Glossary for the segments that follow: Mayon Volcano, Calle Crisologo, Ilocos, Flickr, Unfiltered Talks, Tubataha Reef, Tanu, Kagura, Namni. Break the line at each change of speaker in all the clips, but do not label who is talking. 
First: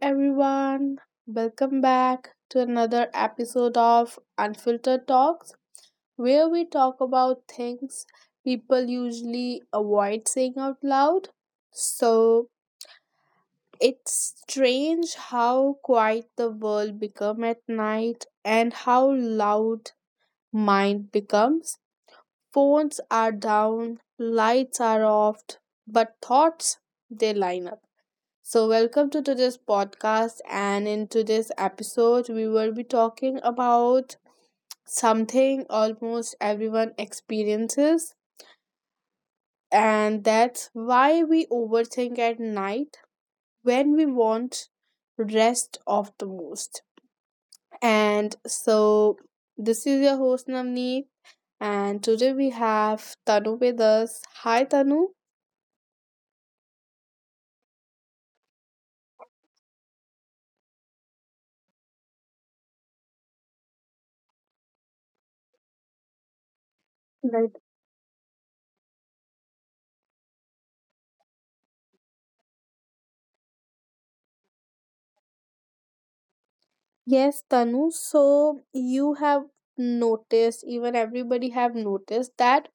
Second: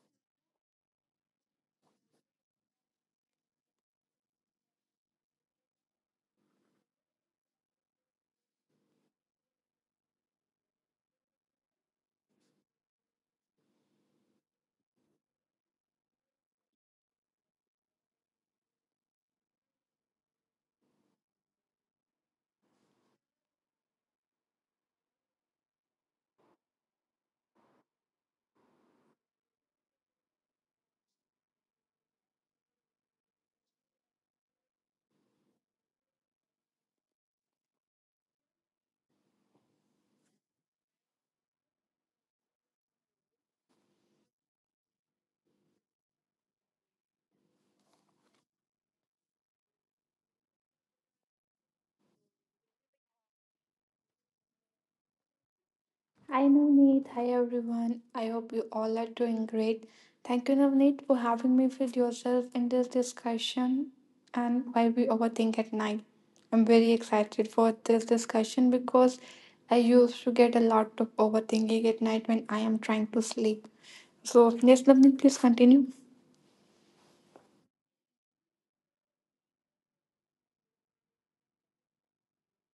everyone. Welcome back to another episode of Unfiltered Talks, where we talk about things people usually avoid saying out loud. So, it's strange how quiet the world become at night and how loud mind becomes. Phones are down, lights are off, but thoughts they line up. So, welcome to today's podcast. And in today's episode, we will be talking about something almost everyone experiences, and that's why we overthink at night when we want rest of the most. And so, this is your host Namni, and today we have Tanu with us. Hi, Tanu.
Hi Navneet, hi everyone. I hope you all are doing great. Thank you, Navneet, for having me with yourself in this discussion and why we overthink at night. I'm very excited for this discussion because I used to get a lot of overthinking at night when I am trying to sleep. So, yes, Navneet, please continue.
Yes, Tanu. So you have noticed, even everybody have noticed that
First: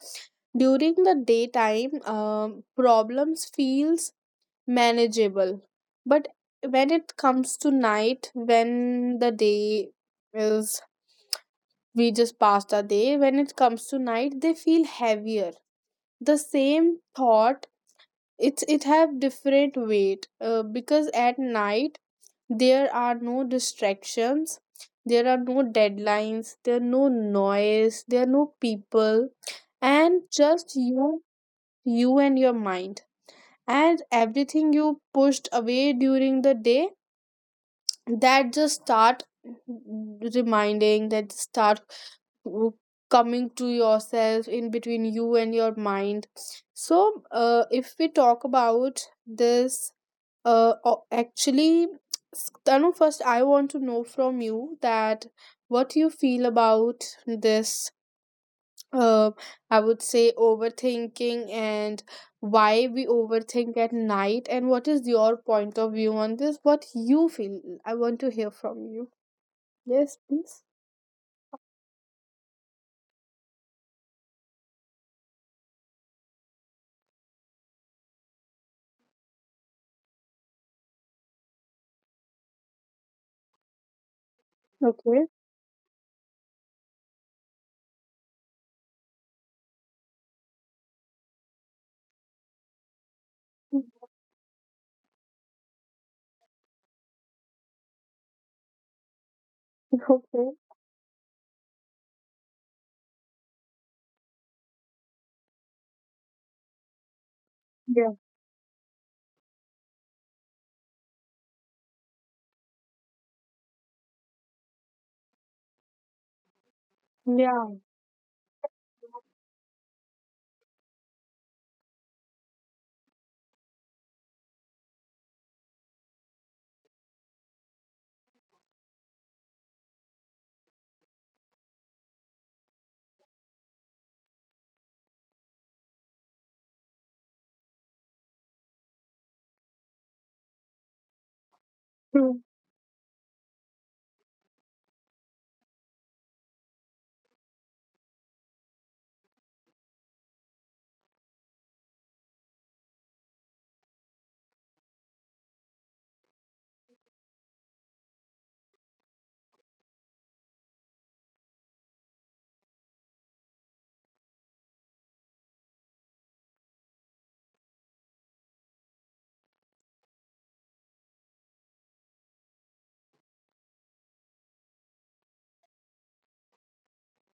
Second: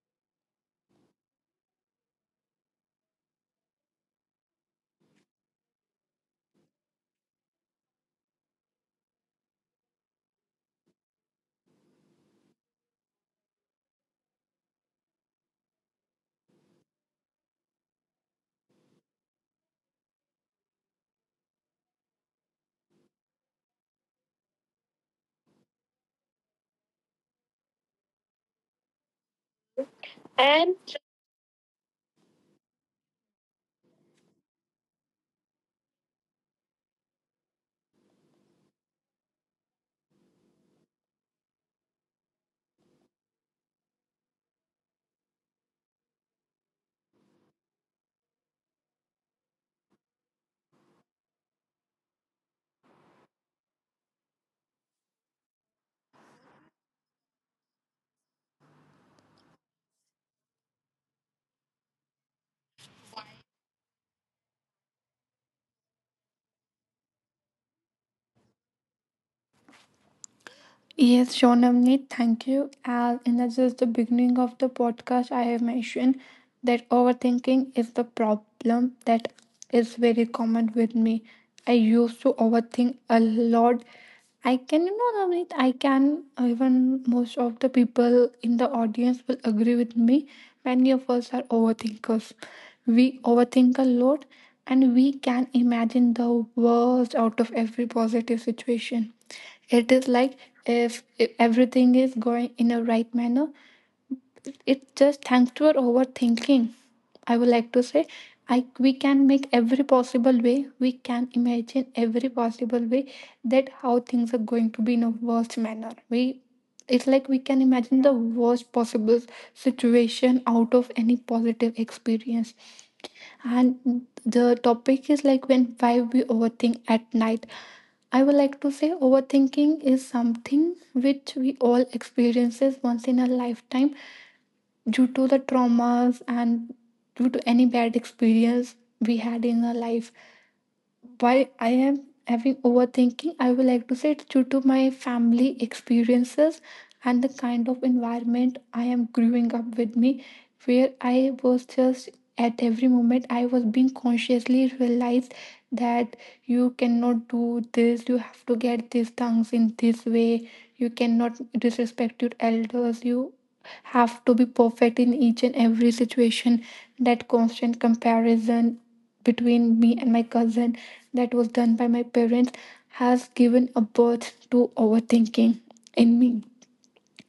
during the daytime, problems feels manageable, but when it comes to night, when the day is we just passed a day, when it comes to night, they feel heavier. The same thought, it have different weight, because at night there are no distractions. There are no deadlines. There are no noise. There are no people. And just you, and your mind. And everything you pushed away during the day, that just start reminding, that start coming to yourself in between you and your mind. So, if we talk about this, actually, Tanu, first I want to know from you that what you feel about this. Uh, I would say overthinking and why we overthink at night, and what is your point of view on this? What you feel? I want to hear from you. Yes, please.
Yes, Shonamni, thank you. As in the just the beginning of the podcast, I have mentioned that overthinking is the problem that is very common with me. I used to overthink a lot. I can, you know,
Okay.
Navneet, I can, even most of the people in the audience will agree with me. Many of us are overthinkers. We overthink a lot and we can imagine the worst out of every positive situation. It is like
Okay.
if everything is going in a right manner, it's just thanks to our overthinking. I would like to say,
Yeah.
I we can make every possible way. We can imagine every possible way that how things are going to be in a worst manner. We it's like we can
Yeah.
imagine the worst possible situation out of any positive experience, and the topic is like when why we overthink at night. I would like to say overthinking is something which we all experiences once in a lifetime due to the traumas and due to any bad experience we had in our life. While I am
True.
having overthinking, I would like to say it's due to my family experiences and the kind of environment I am growing up with me, where I was just at every moment I was being consciously realized that you cannot do this, you have to get these things in this way, you cannot disrespect your elders, you have to be perfect in each and every situation. That constant comparison between me and my cousin that was done by my parents has given a birth to overthinking in me.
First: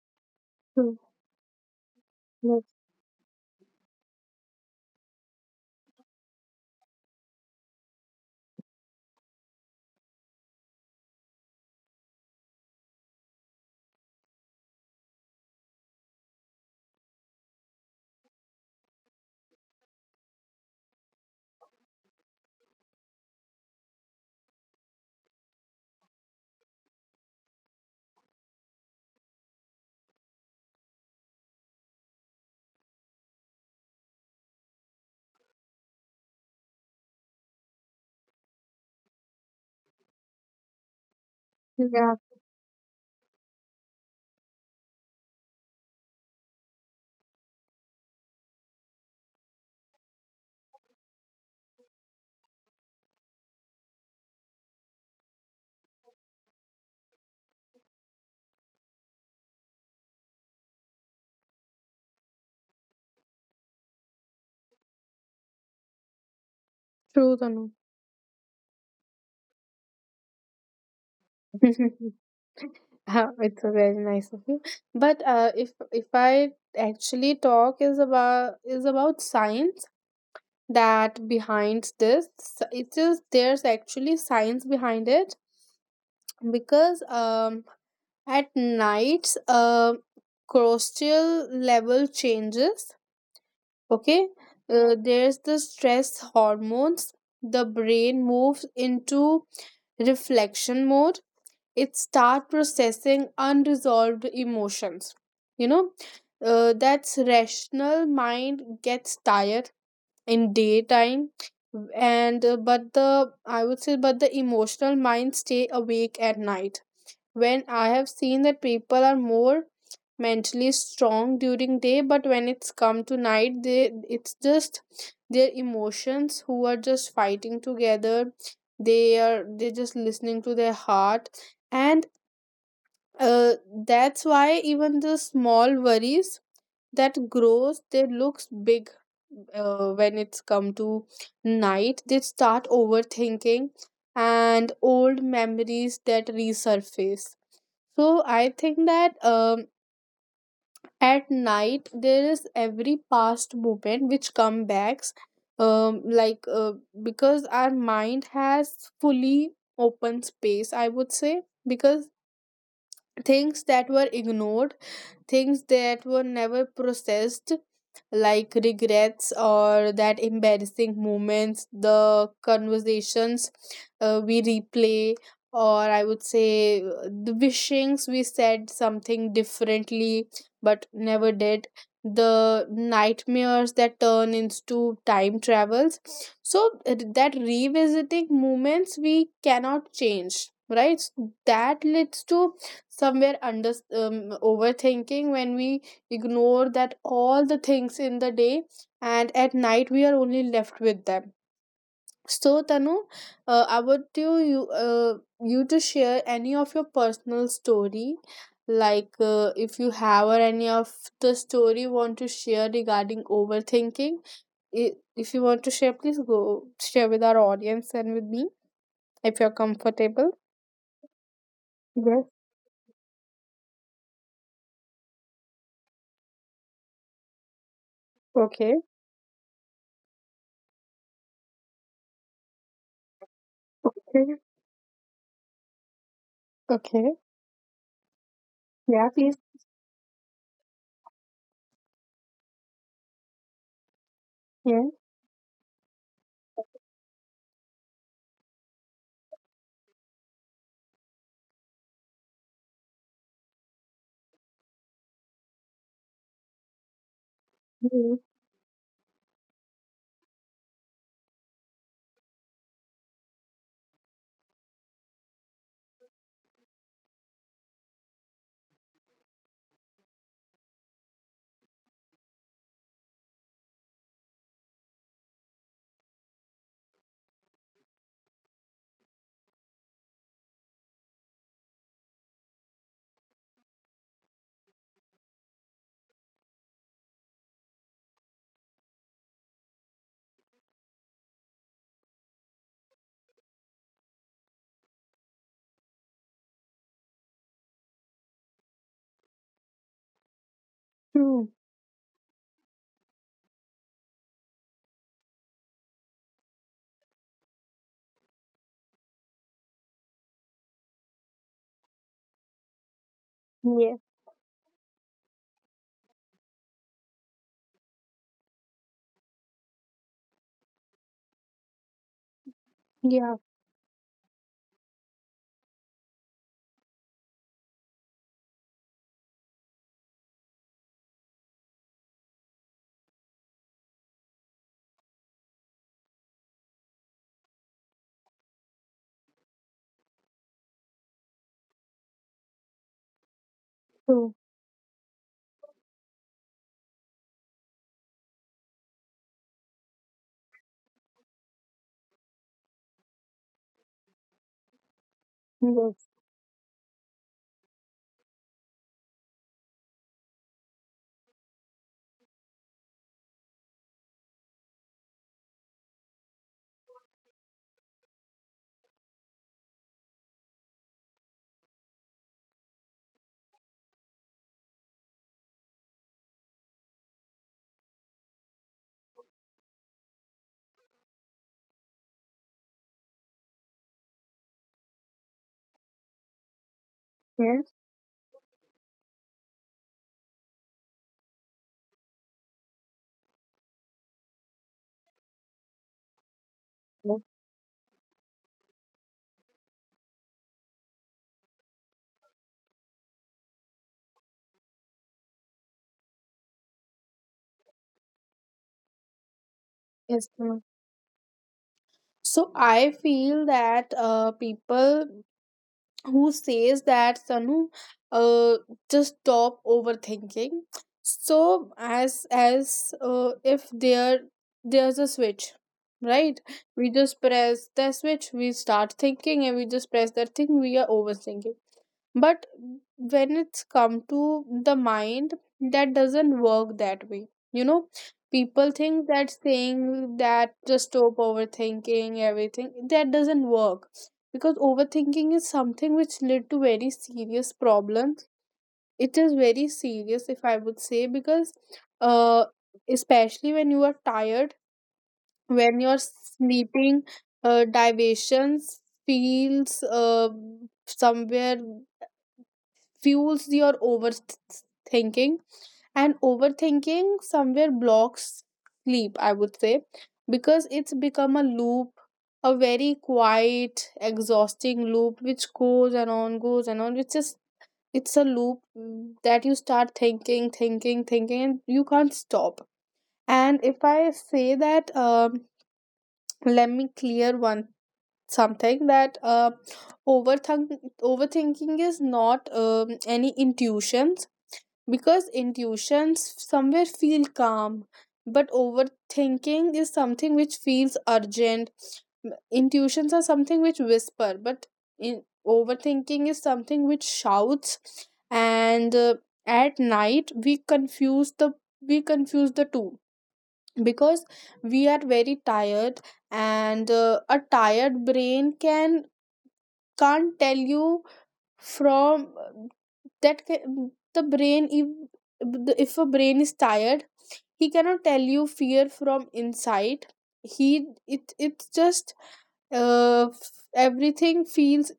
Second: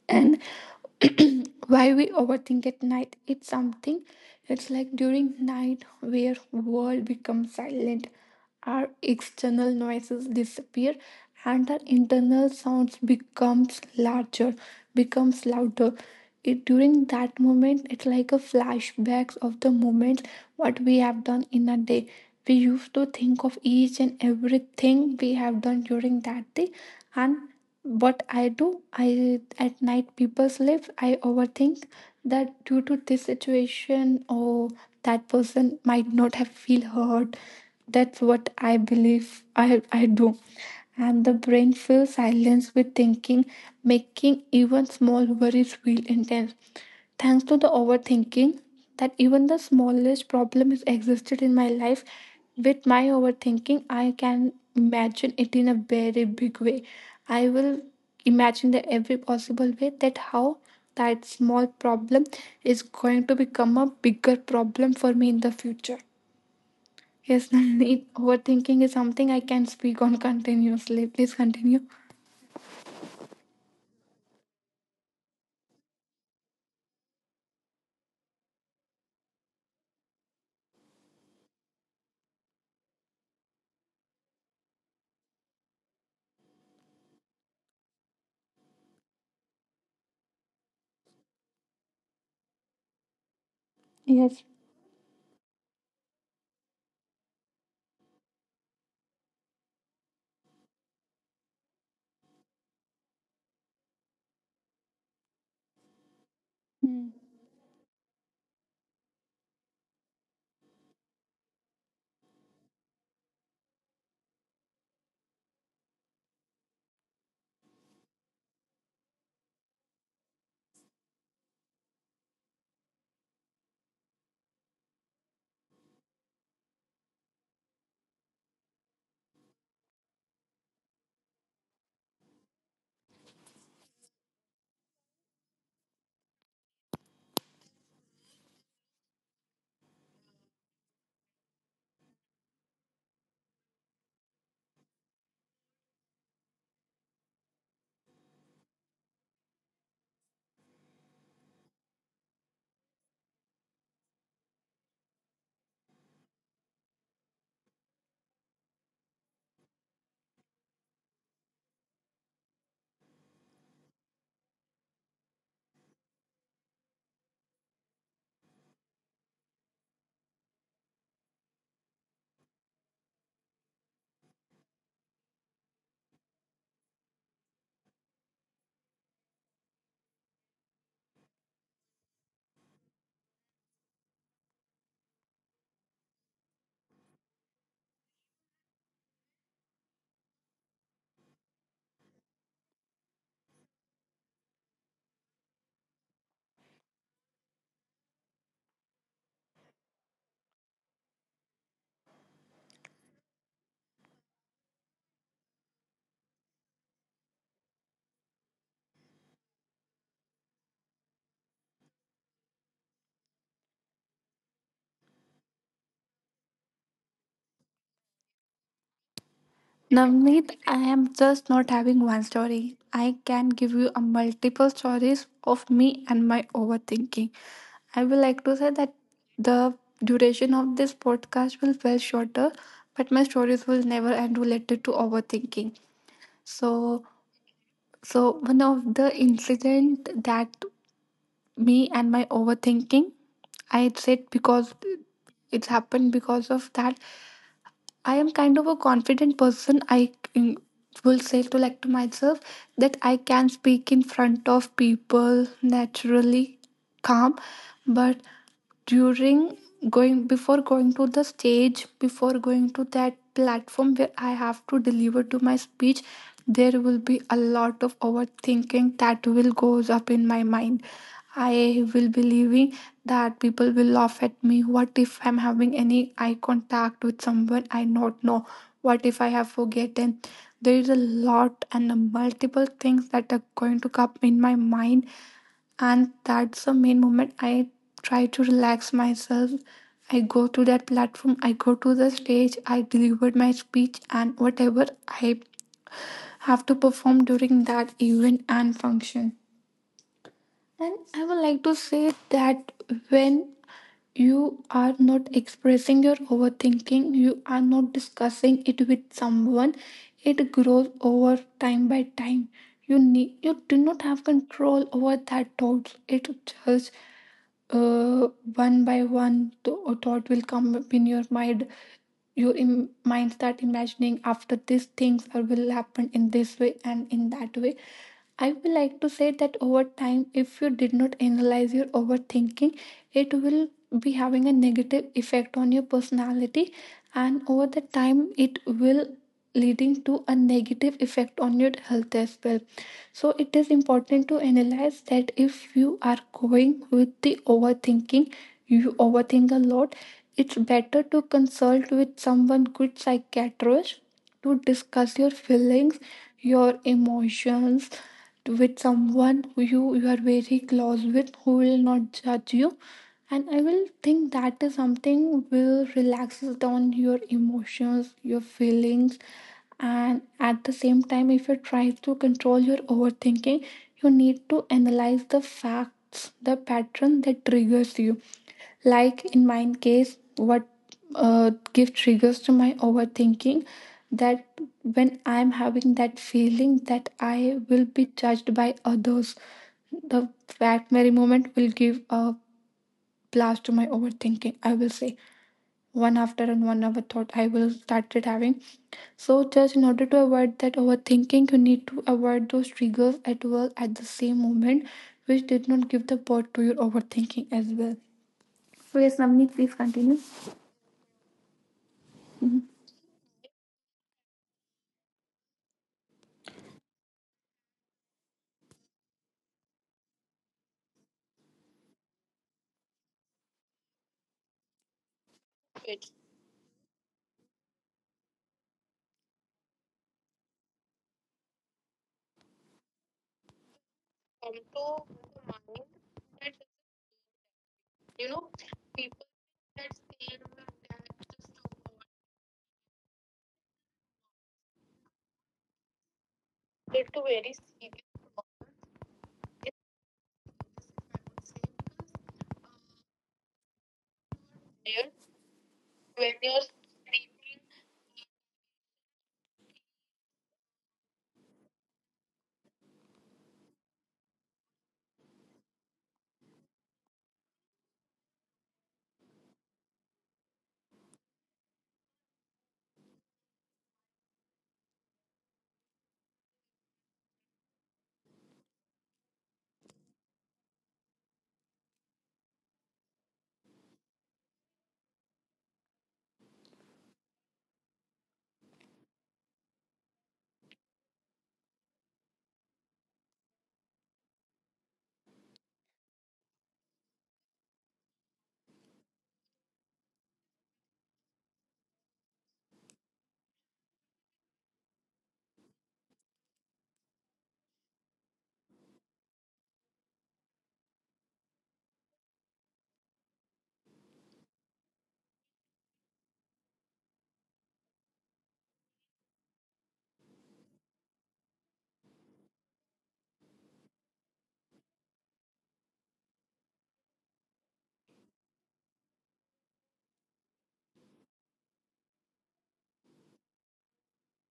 And
True.
why we
Yes.
overthink at night? It's something. It's like during night where world becomes silent, our external noises disappear and our internal sounds becomes larger, becomes louder. It during that moment it's like a flashbacks of the moment what we have done in a day. We used to think of each and everything we have done during that day, and what I do I at night people sleep I overthink that due to this situation or that person might not have feel hurt. That's what I believe I do, and the brain fills
Yeah.
silence with thinking, making even small worries feel intense. Thanks to the overthinking, that even the smallest problem is existed in my life, with my overthinking I can imagine it in a very big way. I will imagine that every possible way that how that small problem is going to become a bigger problem for me in the future.
True,
Yes,
Tanu.
Nandini, overthinking is something I can speak on continuously. Please continue.
It's a very nice of you. But if I actually talk is about science that behind this, it is there's actually science behind it, because at nights crustal level changes. Okay,
Yes.
there's the stress hormones. The brain moves into reflection mode, it start processing unresolved emotions. you know
Hmm.
that's rational mind gets tired in daytime, and but the I would say but the emotional mind stay awake at night. When I have seen that people are more mentally strong during day, but when it's come to night, they it's just their emotions who are just fighting together. They just listening to their heart. And uh, that's why even the small worries that grows they looks big, when it's come to night they start overthinking, and old memories that resurface. So I think that, at night there is every past moment which come backs, like, because our mind has fully open space, I would say, because things that were ignored, things that were never processed, like regrets or that embarrassing moments, the conversations we replay, or I would say the wishings we said something differently but never did, the nightmares that turn into time travels. So, that revisiting moments we cannot change, right, that leads to somewhere under, overthinking, when we ignore that all the things in the day and at night we are only left with them. So, Tanu, I would you you you to share any of your personal story, like, if you have, or any of the story you want to share regarding overthinking, if you want to share, please go share with our audience and with me, if you're comfortable.
Navneet, I am just not having
Yes.
one story. I can give you a multiple stories of me and my overthinking. I will like
Okay.
to say that the duration of this podcast will well shorter, but my stories will never
Okay.
end related to overthinking.
Okay.
So so one
Yeah.
of
Please.
the incident that me and my overthinking, I had said
Yes,
because it's happened because of that. I am kind of a confident person. I will say to like to myself that I can speak in front of people naturally, calm.
yes,
But during going before going to the stage before going to that platform where I have to deliver to my speech, there will be a lot of overthinking that will goes up in my mind. I will be believing that people will laugh at me, what if I'm having any eye contact with someone I not know, what if I have forgotten. There is a lot and multiple things that are going to come in my mind, and that's the main moment I try to relax myself. I go to that platform, I go to the stage, I delivered my speech and whatever I have to perform during that event and function. And
true.
I would like to say that when you are not expressing your overthinking, you are not discussing it with someone, it grows over time by time. You need you
Yes,
do not have control over that thoughts. It just uh, one by one a thought will come up in your mind, your
yeah,
mind start imagining after these things or will happen in this way and in that way. I would like to say that over time, if you did not analyze your overthinking, it will be having a negative effect on your personality, and over the time, it will leading to a negative effect on your health as well. So it is
true.
important to analyze that if you are going with the overthinking, you overthink a lot. It's better to consult with someone good psychiatrist to discuss your
Yes,
feelings, your emotions with someone who you are very close with who will not judge you, and I will think that is something will relaxes down your emotions, your feelings. And at the same time, if you try to control your overthinking, you need to analyze the facts, the pattern that triggers you, like in my case, what give triggers to my overthinking, that when I'm having that feeling that
yes,
I will be judged by others, the that very moment will give a blast to my overthinking. I will say one after and one
yes,
other thought I will started having. So just in order to avoid that overthinking, you need to avoid those triggers at well at the same moment, which did not give the birth to your overthinking as well. So yes, Namni, please
yes,
continue.
true. So I feel that, people who says that, Sanu, uh, just stop overthinking. So, as if there's a switch, right? We just press the switch, we start thinking, and we just press that thing, we are overthinking. But when it's come to the mind that doesn't work that way. you know People think that saying that just stop overthinking, everything, that doesn't work, because overthinking is something which led to very serious problems. It is very serious, if I would say, because uh especially when you are tired, when you're sleeping, diversions feels, somewhere fuels your overthinking, and overthinking somewhere blocks sleep, I would say, because it's become a loop, a very quiet exhausting loop which goes and on, goes and on, which is it's a loop, that you start thinking thinking thinking and you can't stop. And if I say that, let me clear one something, that overthink overthinking is not, any intuitions, because intuitions somewhere feel calm, but overthinking is something which feels urgent. Intuitions are something which whisper, but in overthinking is something which shouts. And, at night we confuse the two, because we are very tired. And a tired brain can, can't tell you from the brain, if a brain is tired, he cannot tell you fear from inside. He it It's just, everything feels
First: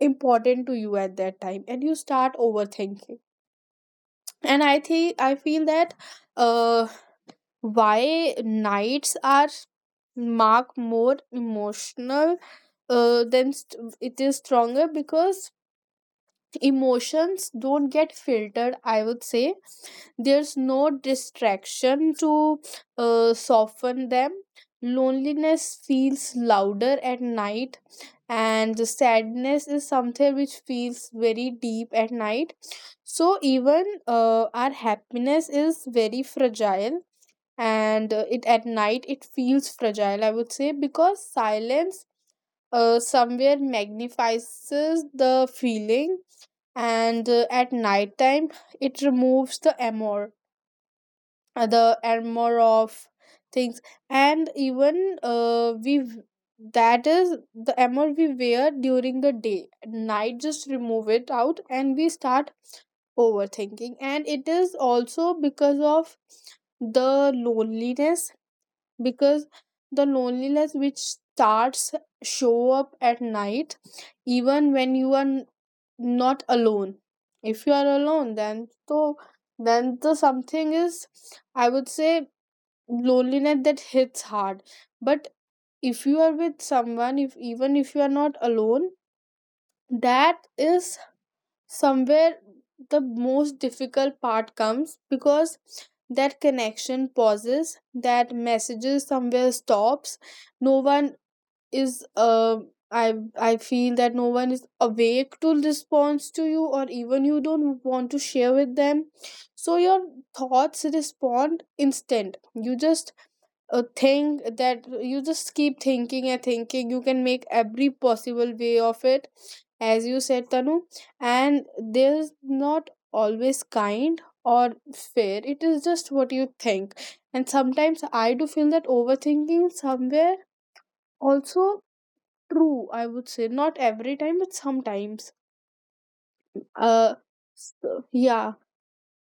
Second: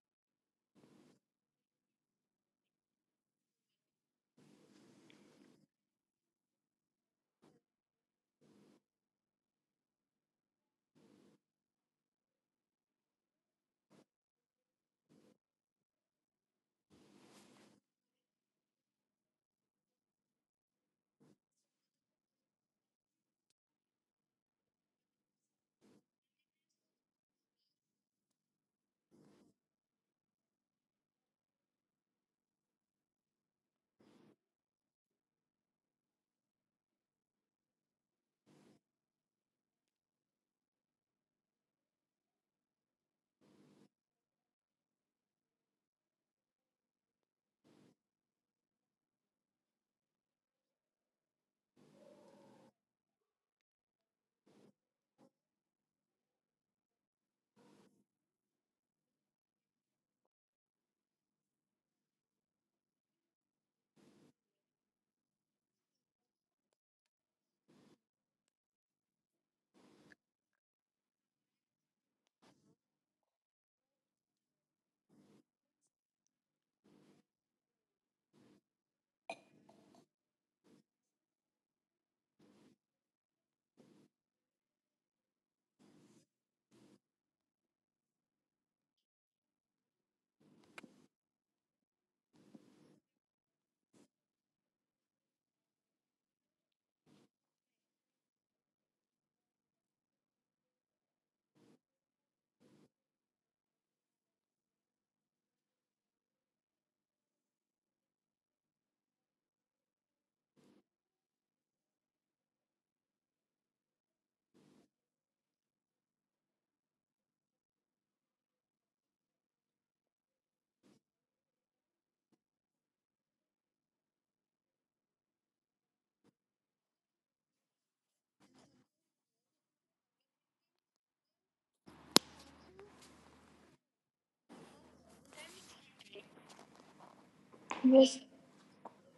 important to you at that time and you start overthinking. And I feel that, uh why nights are mark more emotional, than it is stronger, because emotions don't get filtered, I would say. There's no distraction to, soften them. Loneliness feels louder at night, and the sadness is something which feels very deep at night. So even, our happiness is very fragile, and, it at night it feels fragile, I would say, because silence, somewhere magnifies the feeling. And, at night time it removes the amor, the and more of things, and even that is the armor we wear during the day. At night just remove it out and we start overthinking. And it is also because of the loneliness, because the loneliness which starts show up at night, even when you are, not alone. If you are alone, then so, then the something is, I would say, loneliness that hits hard. But if you are with someone, if even if you are not alone, that is somewhere the most difficult part comes, because that connection pauses, that messages somewhere stops. No one is, I feel that no one is awake to respond to you, or even you don't want to share with them. So your thoughts respond instant. You just A thing that you just keep thinking and thinking, you can make every possible way of it, as you said, Tanu. And there's not always kind or fair, it is just what you think. And sometimes I do feel that overthinking somewhere also true, I would say, not every time but sometimes, uh
Yes.
yeah.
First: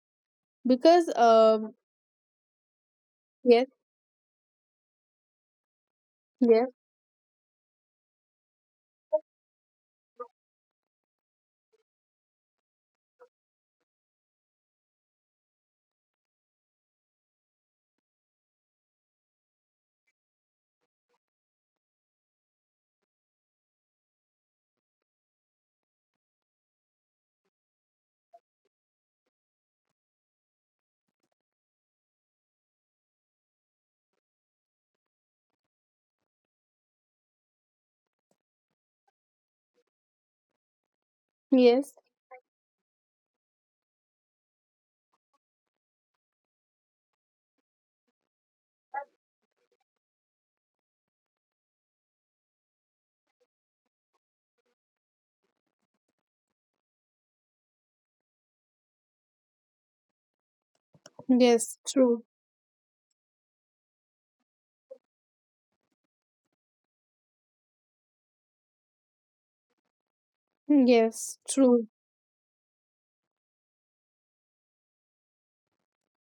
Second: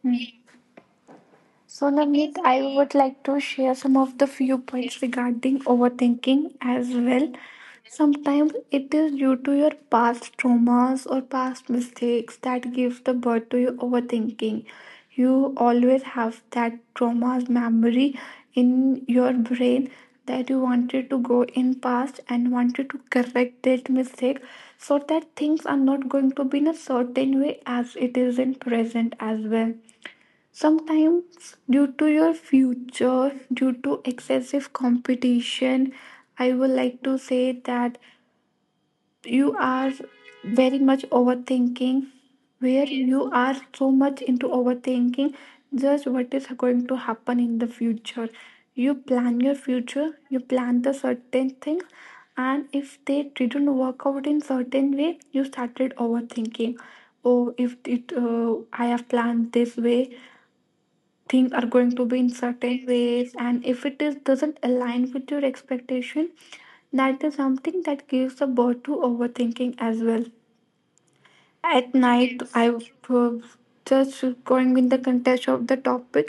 Mm.
Because
So, Navneet, I would like to
yes,
share some of the few points regarding overthinking
yes,
as well. Sometimes it is due to your past traumas or past mistakes that give the birth to your overthinking. You always have that trauma's memory in your brain that you wanted to go in past and wanted to correct that mistake so that things are not going to be in a certain way as it is in present as well. Sometimes, due to your future, due to excessive competition, I would like to say that you are very much
yes,
overthinking, where you are so much into overthinking just what is going to happen in the future. You plan your future, you plan the certain things, and if they didn't work out in certain way, you started overthinking. Oh, if it I have planned this way, things
yes,
are going to
true.
be in certain ways, and if it is doesn't align with your expectation, that is something that gives a birth to overthinking as well.
Yes, true,
At night I was just going in the context of the topic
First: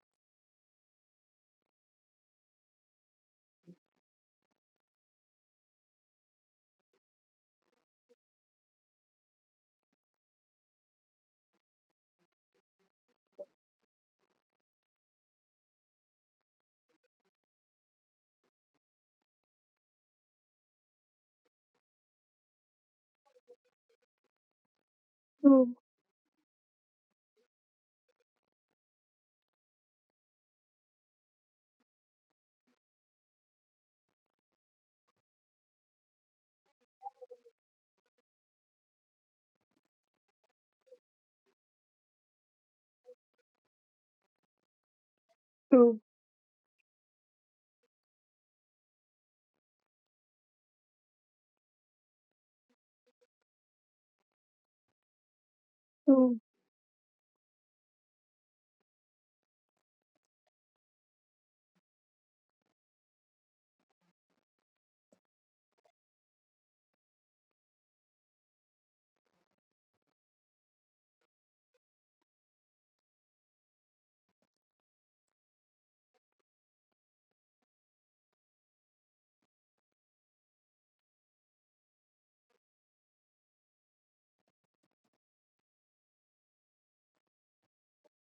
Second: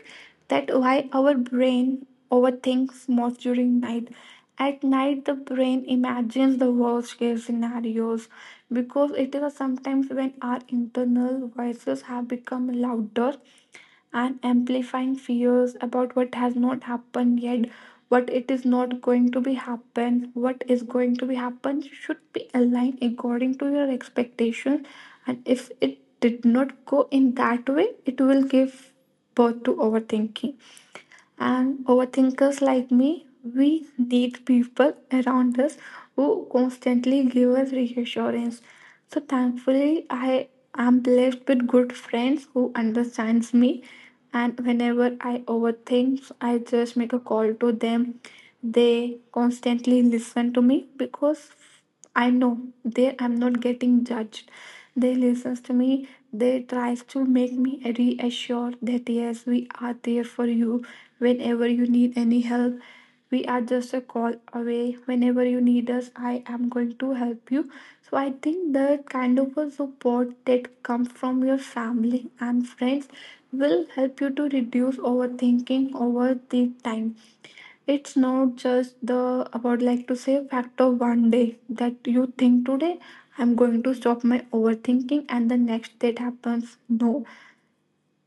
that why our brain overthinks most during night. At night the brain imagines the worst case scenarios, because it is sometimes when our internal voices have become louder and amplifying fears about what has not happened yet, what it is not going to be happen, what is going to be happen should be aligned according to your expectations. And
true,
if it did not go in that way, it will give birth to overthinking. And overthinkers like me, we need people around us who constantly give us reassurance. So thankfully I am blessed with good friends who understands me, and whenever I
true.
overthink, I just make a call to them. They constantly listen to me because I know they I'm not getting judged. They listen to me.
True,
They tries to make me reassure that yes, we are there for you, whenever you need any help we are just a call away. Whenever you need us, I am going to help you. So I think that kind of a support that comes from your family and friends will help you to reduce overthinking over the time. It's not just the about like to say factor one day that you think today I'm going to stop my overthinking and the next that happens. No,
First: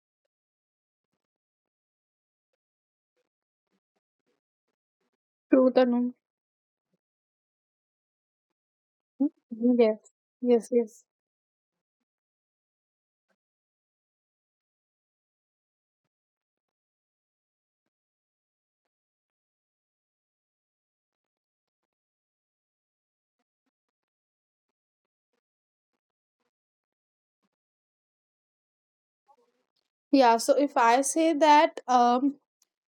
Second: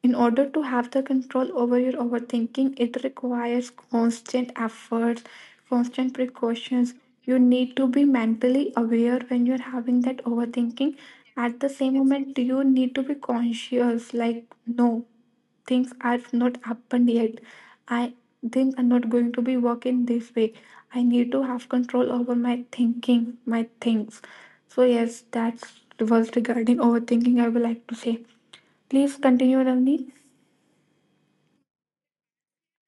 in order to have the control over your overthinking, it requires constant efforts,
true,
constant
Tanu.
precautions. You need to be mentally aware when you're having
Yes,
that
yes,
overthinking.
yes.
At the same moment, you need to be conscious like, no, things are not happened yet. I things are not going to be working this way. I need to have control over my thinking, my things. So yes, that was regarding overthinking. I would like to say. Please continue, Navneet.
Yeah, so if I say that,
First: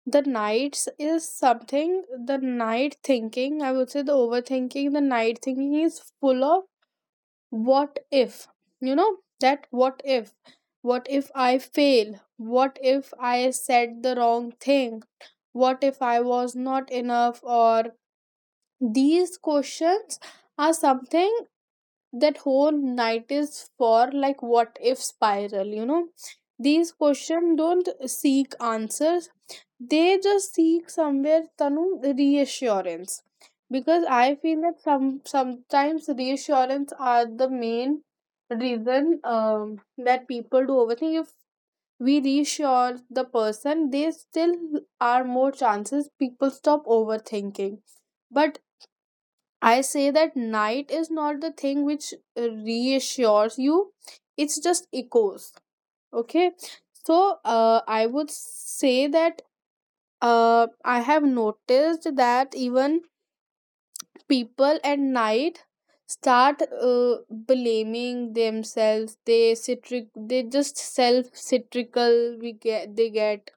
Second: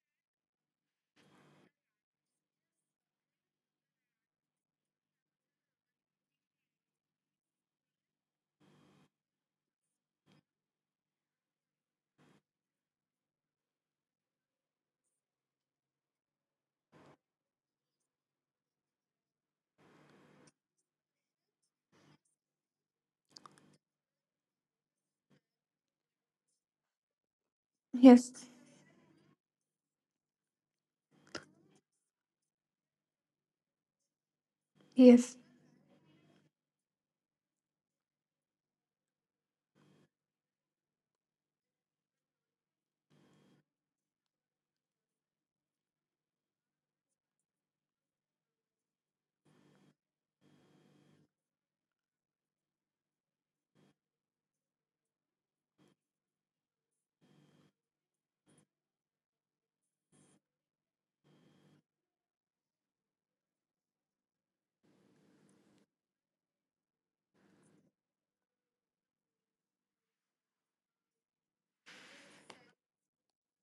the nights is something, the night thinking, I would say the overthinking, the night thinking is full of what if. You know, that what if. What if I fail? What if I said the wrong thing? What if I was not enough? Or these questions are something that whole night is for, like what if spiral. These questions don't
Yes,
seek answers, they just seek somewhere, Tanu, reassurance, because I feel that
yes,
sometimes reassurance are the main reason, that people do overthink. If we reassure the person, they still are more chances people stop overthinking. But I say that night is not the thing which, reassures you, it's just echoes. Okay, so, I would say that, I have noticed that even people at night start, blaming themselves, they citric, they just self citrical we get, they get,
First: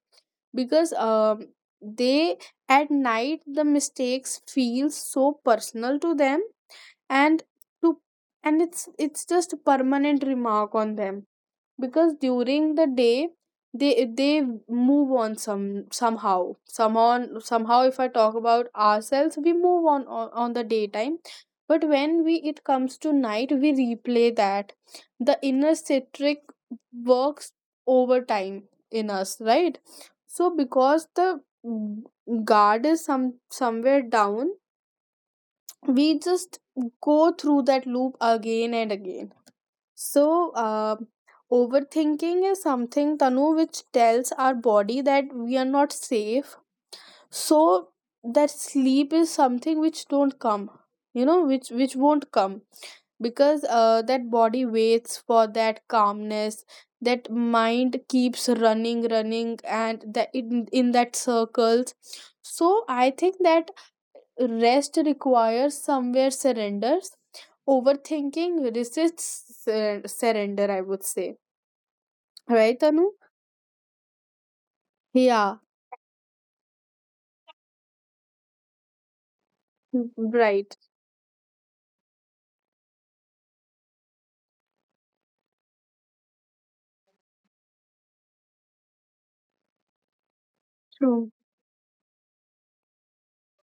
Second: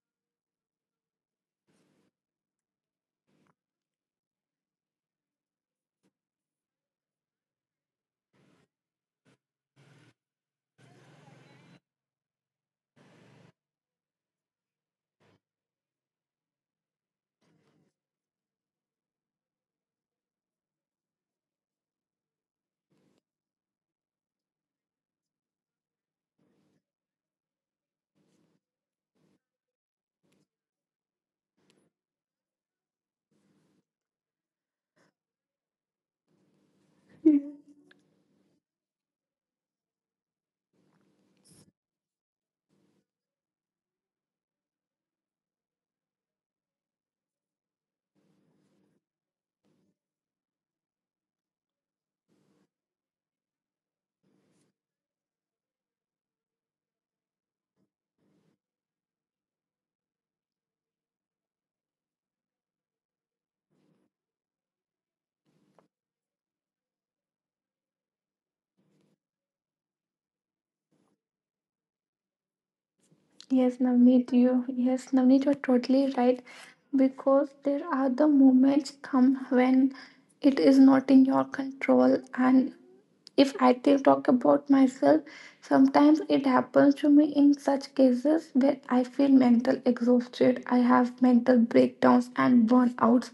because they at night the mistakes feel so personal to them, and, to and it's just a permanent remark on them, because during the day, they move on, somehow, somehow, somehow, if I talk about ourselves, we move on, on the daytime, but when we it comes to night we replay that, the inner citric works overtime in us, right? So, because the, guard is, somewhere down, we just go through that loop again and again. So, overthinking is something, Tanu, which tells our body that we are not safe. So, that sleep is something which don't come, which won't come, because, that body waits for that calmness, that mind keeps running, and that, in that circles. So I think that rest requires somewhere surrenders. Overthinking resists surrender, I would say. Right, Anu?
yes,
Yeah,
Navneet, you're totally right because there are the moments come when
right.
it is not in your control. And if I till talk about myself, sometimes it happens to me in such cases where I feel mental exhausted, I
True.
have mental breakdowns and burnouts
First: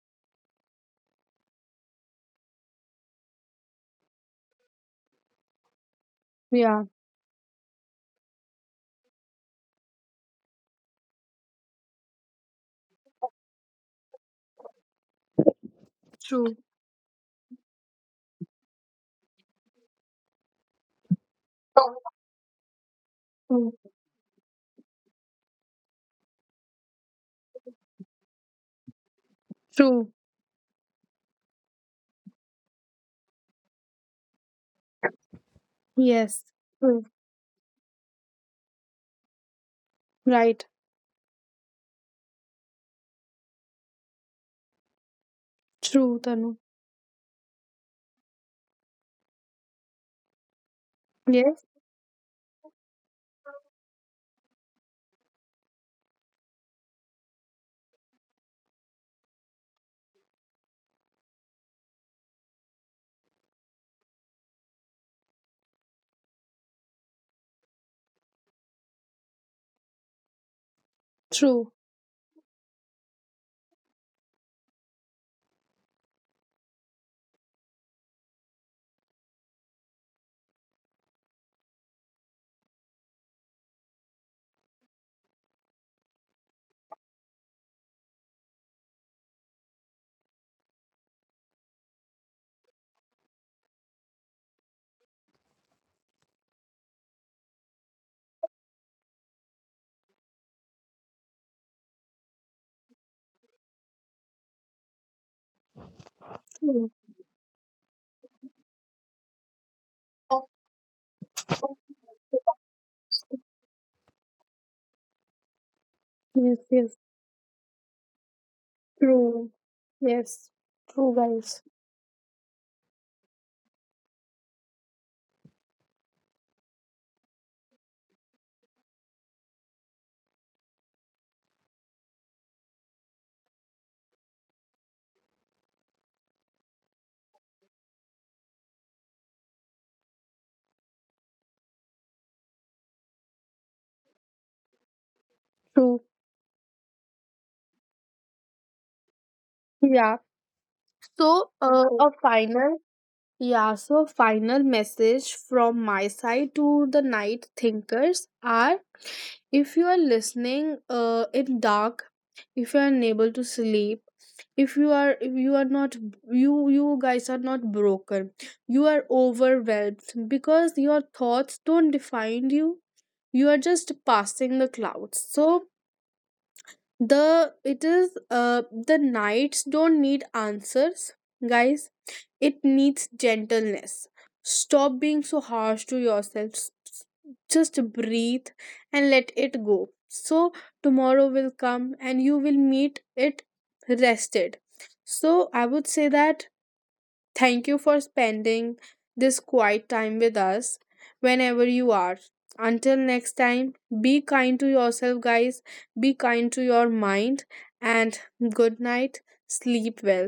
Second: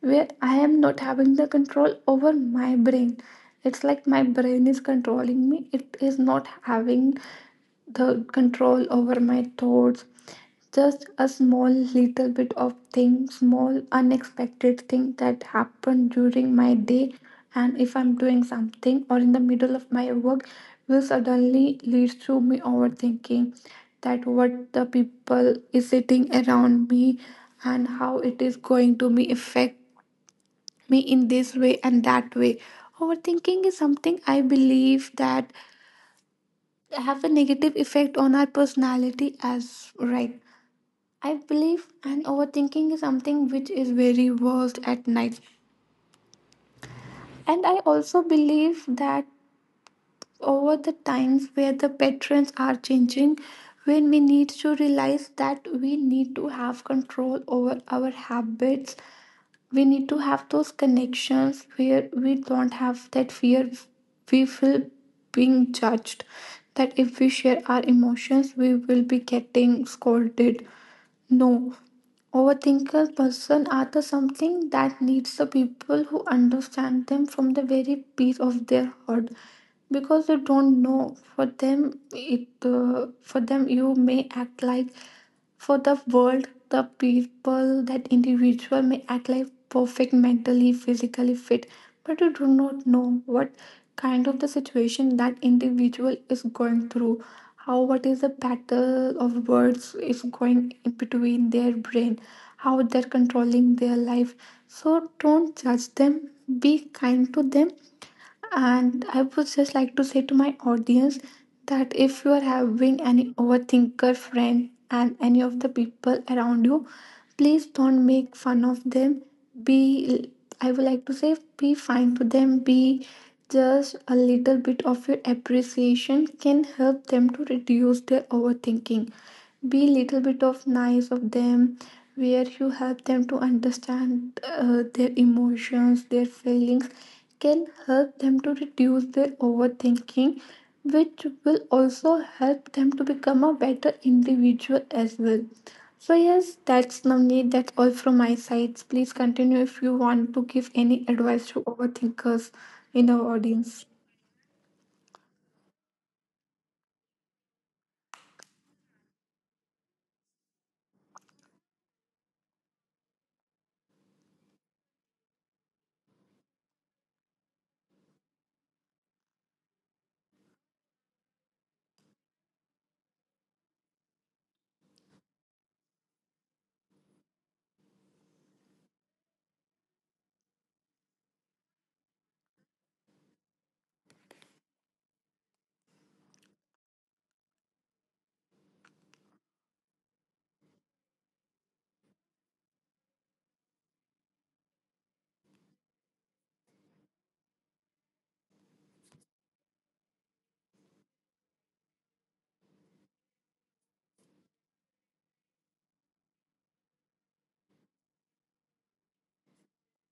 where I am not having the control over my brain. It's like my brain is controlling me. It is not
Yeah,
having the control over my thoughts. Just a small little bit of thing, small unexpected thing that happened during
true.
my day, and if I'm doing something or in the middle of my work, will suddenly lead to me overthinking
True.
that what the people is sitting around me and how it is going to be affect
True.
me in this way and that way. Overthinking is something I believe that
Yes. True.
have a negative effect on our personality as right.
Right.
I believe, and overthinking is something which is very worst at night.
True, Tanu.
And I also believe that over the times
Yes.
where the patterns are changing, when we need to realize that we need to have control over our habits, we need to have those connections where we don't have that fear, we feel being judged, that if we share our emotions we will be getting scolded.
True.
No, overthinker person are the something that needs the people who understand them from the very piece of their heart, because they don't know for them it for them you may act like, for the world the people that individual may act like perfect mentally physically fit, but you do not know what kind of the situation that individual is going through, how what is the battle of words is going in between their brain, how they're controlling their life. So don't judge them, be
True.
kind to them. And I would just like to say to my audience that if you are having any overthinker friend and any of the people
Yes,
around you,
yes.
please don't make fun of them.
True.
Be,
Yes.
I would like
True,
to say,
guys.
be fine to them. Be just a little bit of your appreciation can help them to reduce their overthinking. Be little bit of nice of them, where you help them to understand their emotions, their feelings, can help them to reduce their overthinking, which will also help them to become a better individual as well.
True.
So yes, that's Navneet, that's all from my side. Please continue if you
Yeah.
want to give any
So,
advice to
a
overthinkers
final
in our
yeah, so
audience.
final message from my side to the night thinkers are, if you are listening, in dark, if you are unable to sleep, if you are not you guys are not broken, you are overwhelmed, because your thoughts don't define you. You are just passing the clouds. So the it is the nights don't need answers, guys, it needs gentleness. Stop being so harsh to yourself. Just breathe and let it go. So, tomorrow will come and you will meet it rested. So, I would say that, thank you for spending this quiet time with us, whenever you are. Until next time, be kind to yourself, guys. Be kind to your mind. And good night. Sleep well.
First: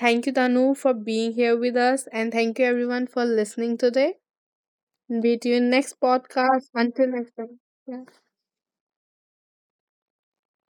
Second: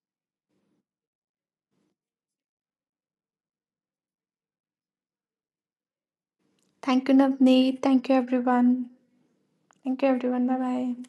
Thank you, Tanu, for being here with us. And thank you, everyone, for listening today. Meet you in next podcast. Until
Thank you,
next time.
Navneet,
Yeah.
thank you everyone. Thank you everyone, bye bye.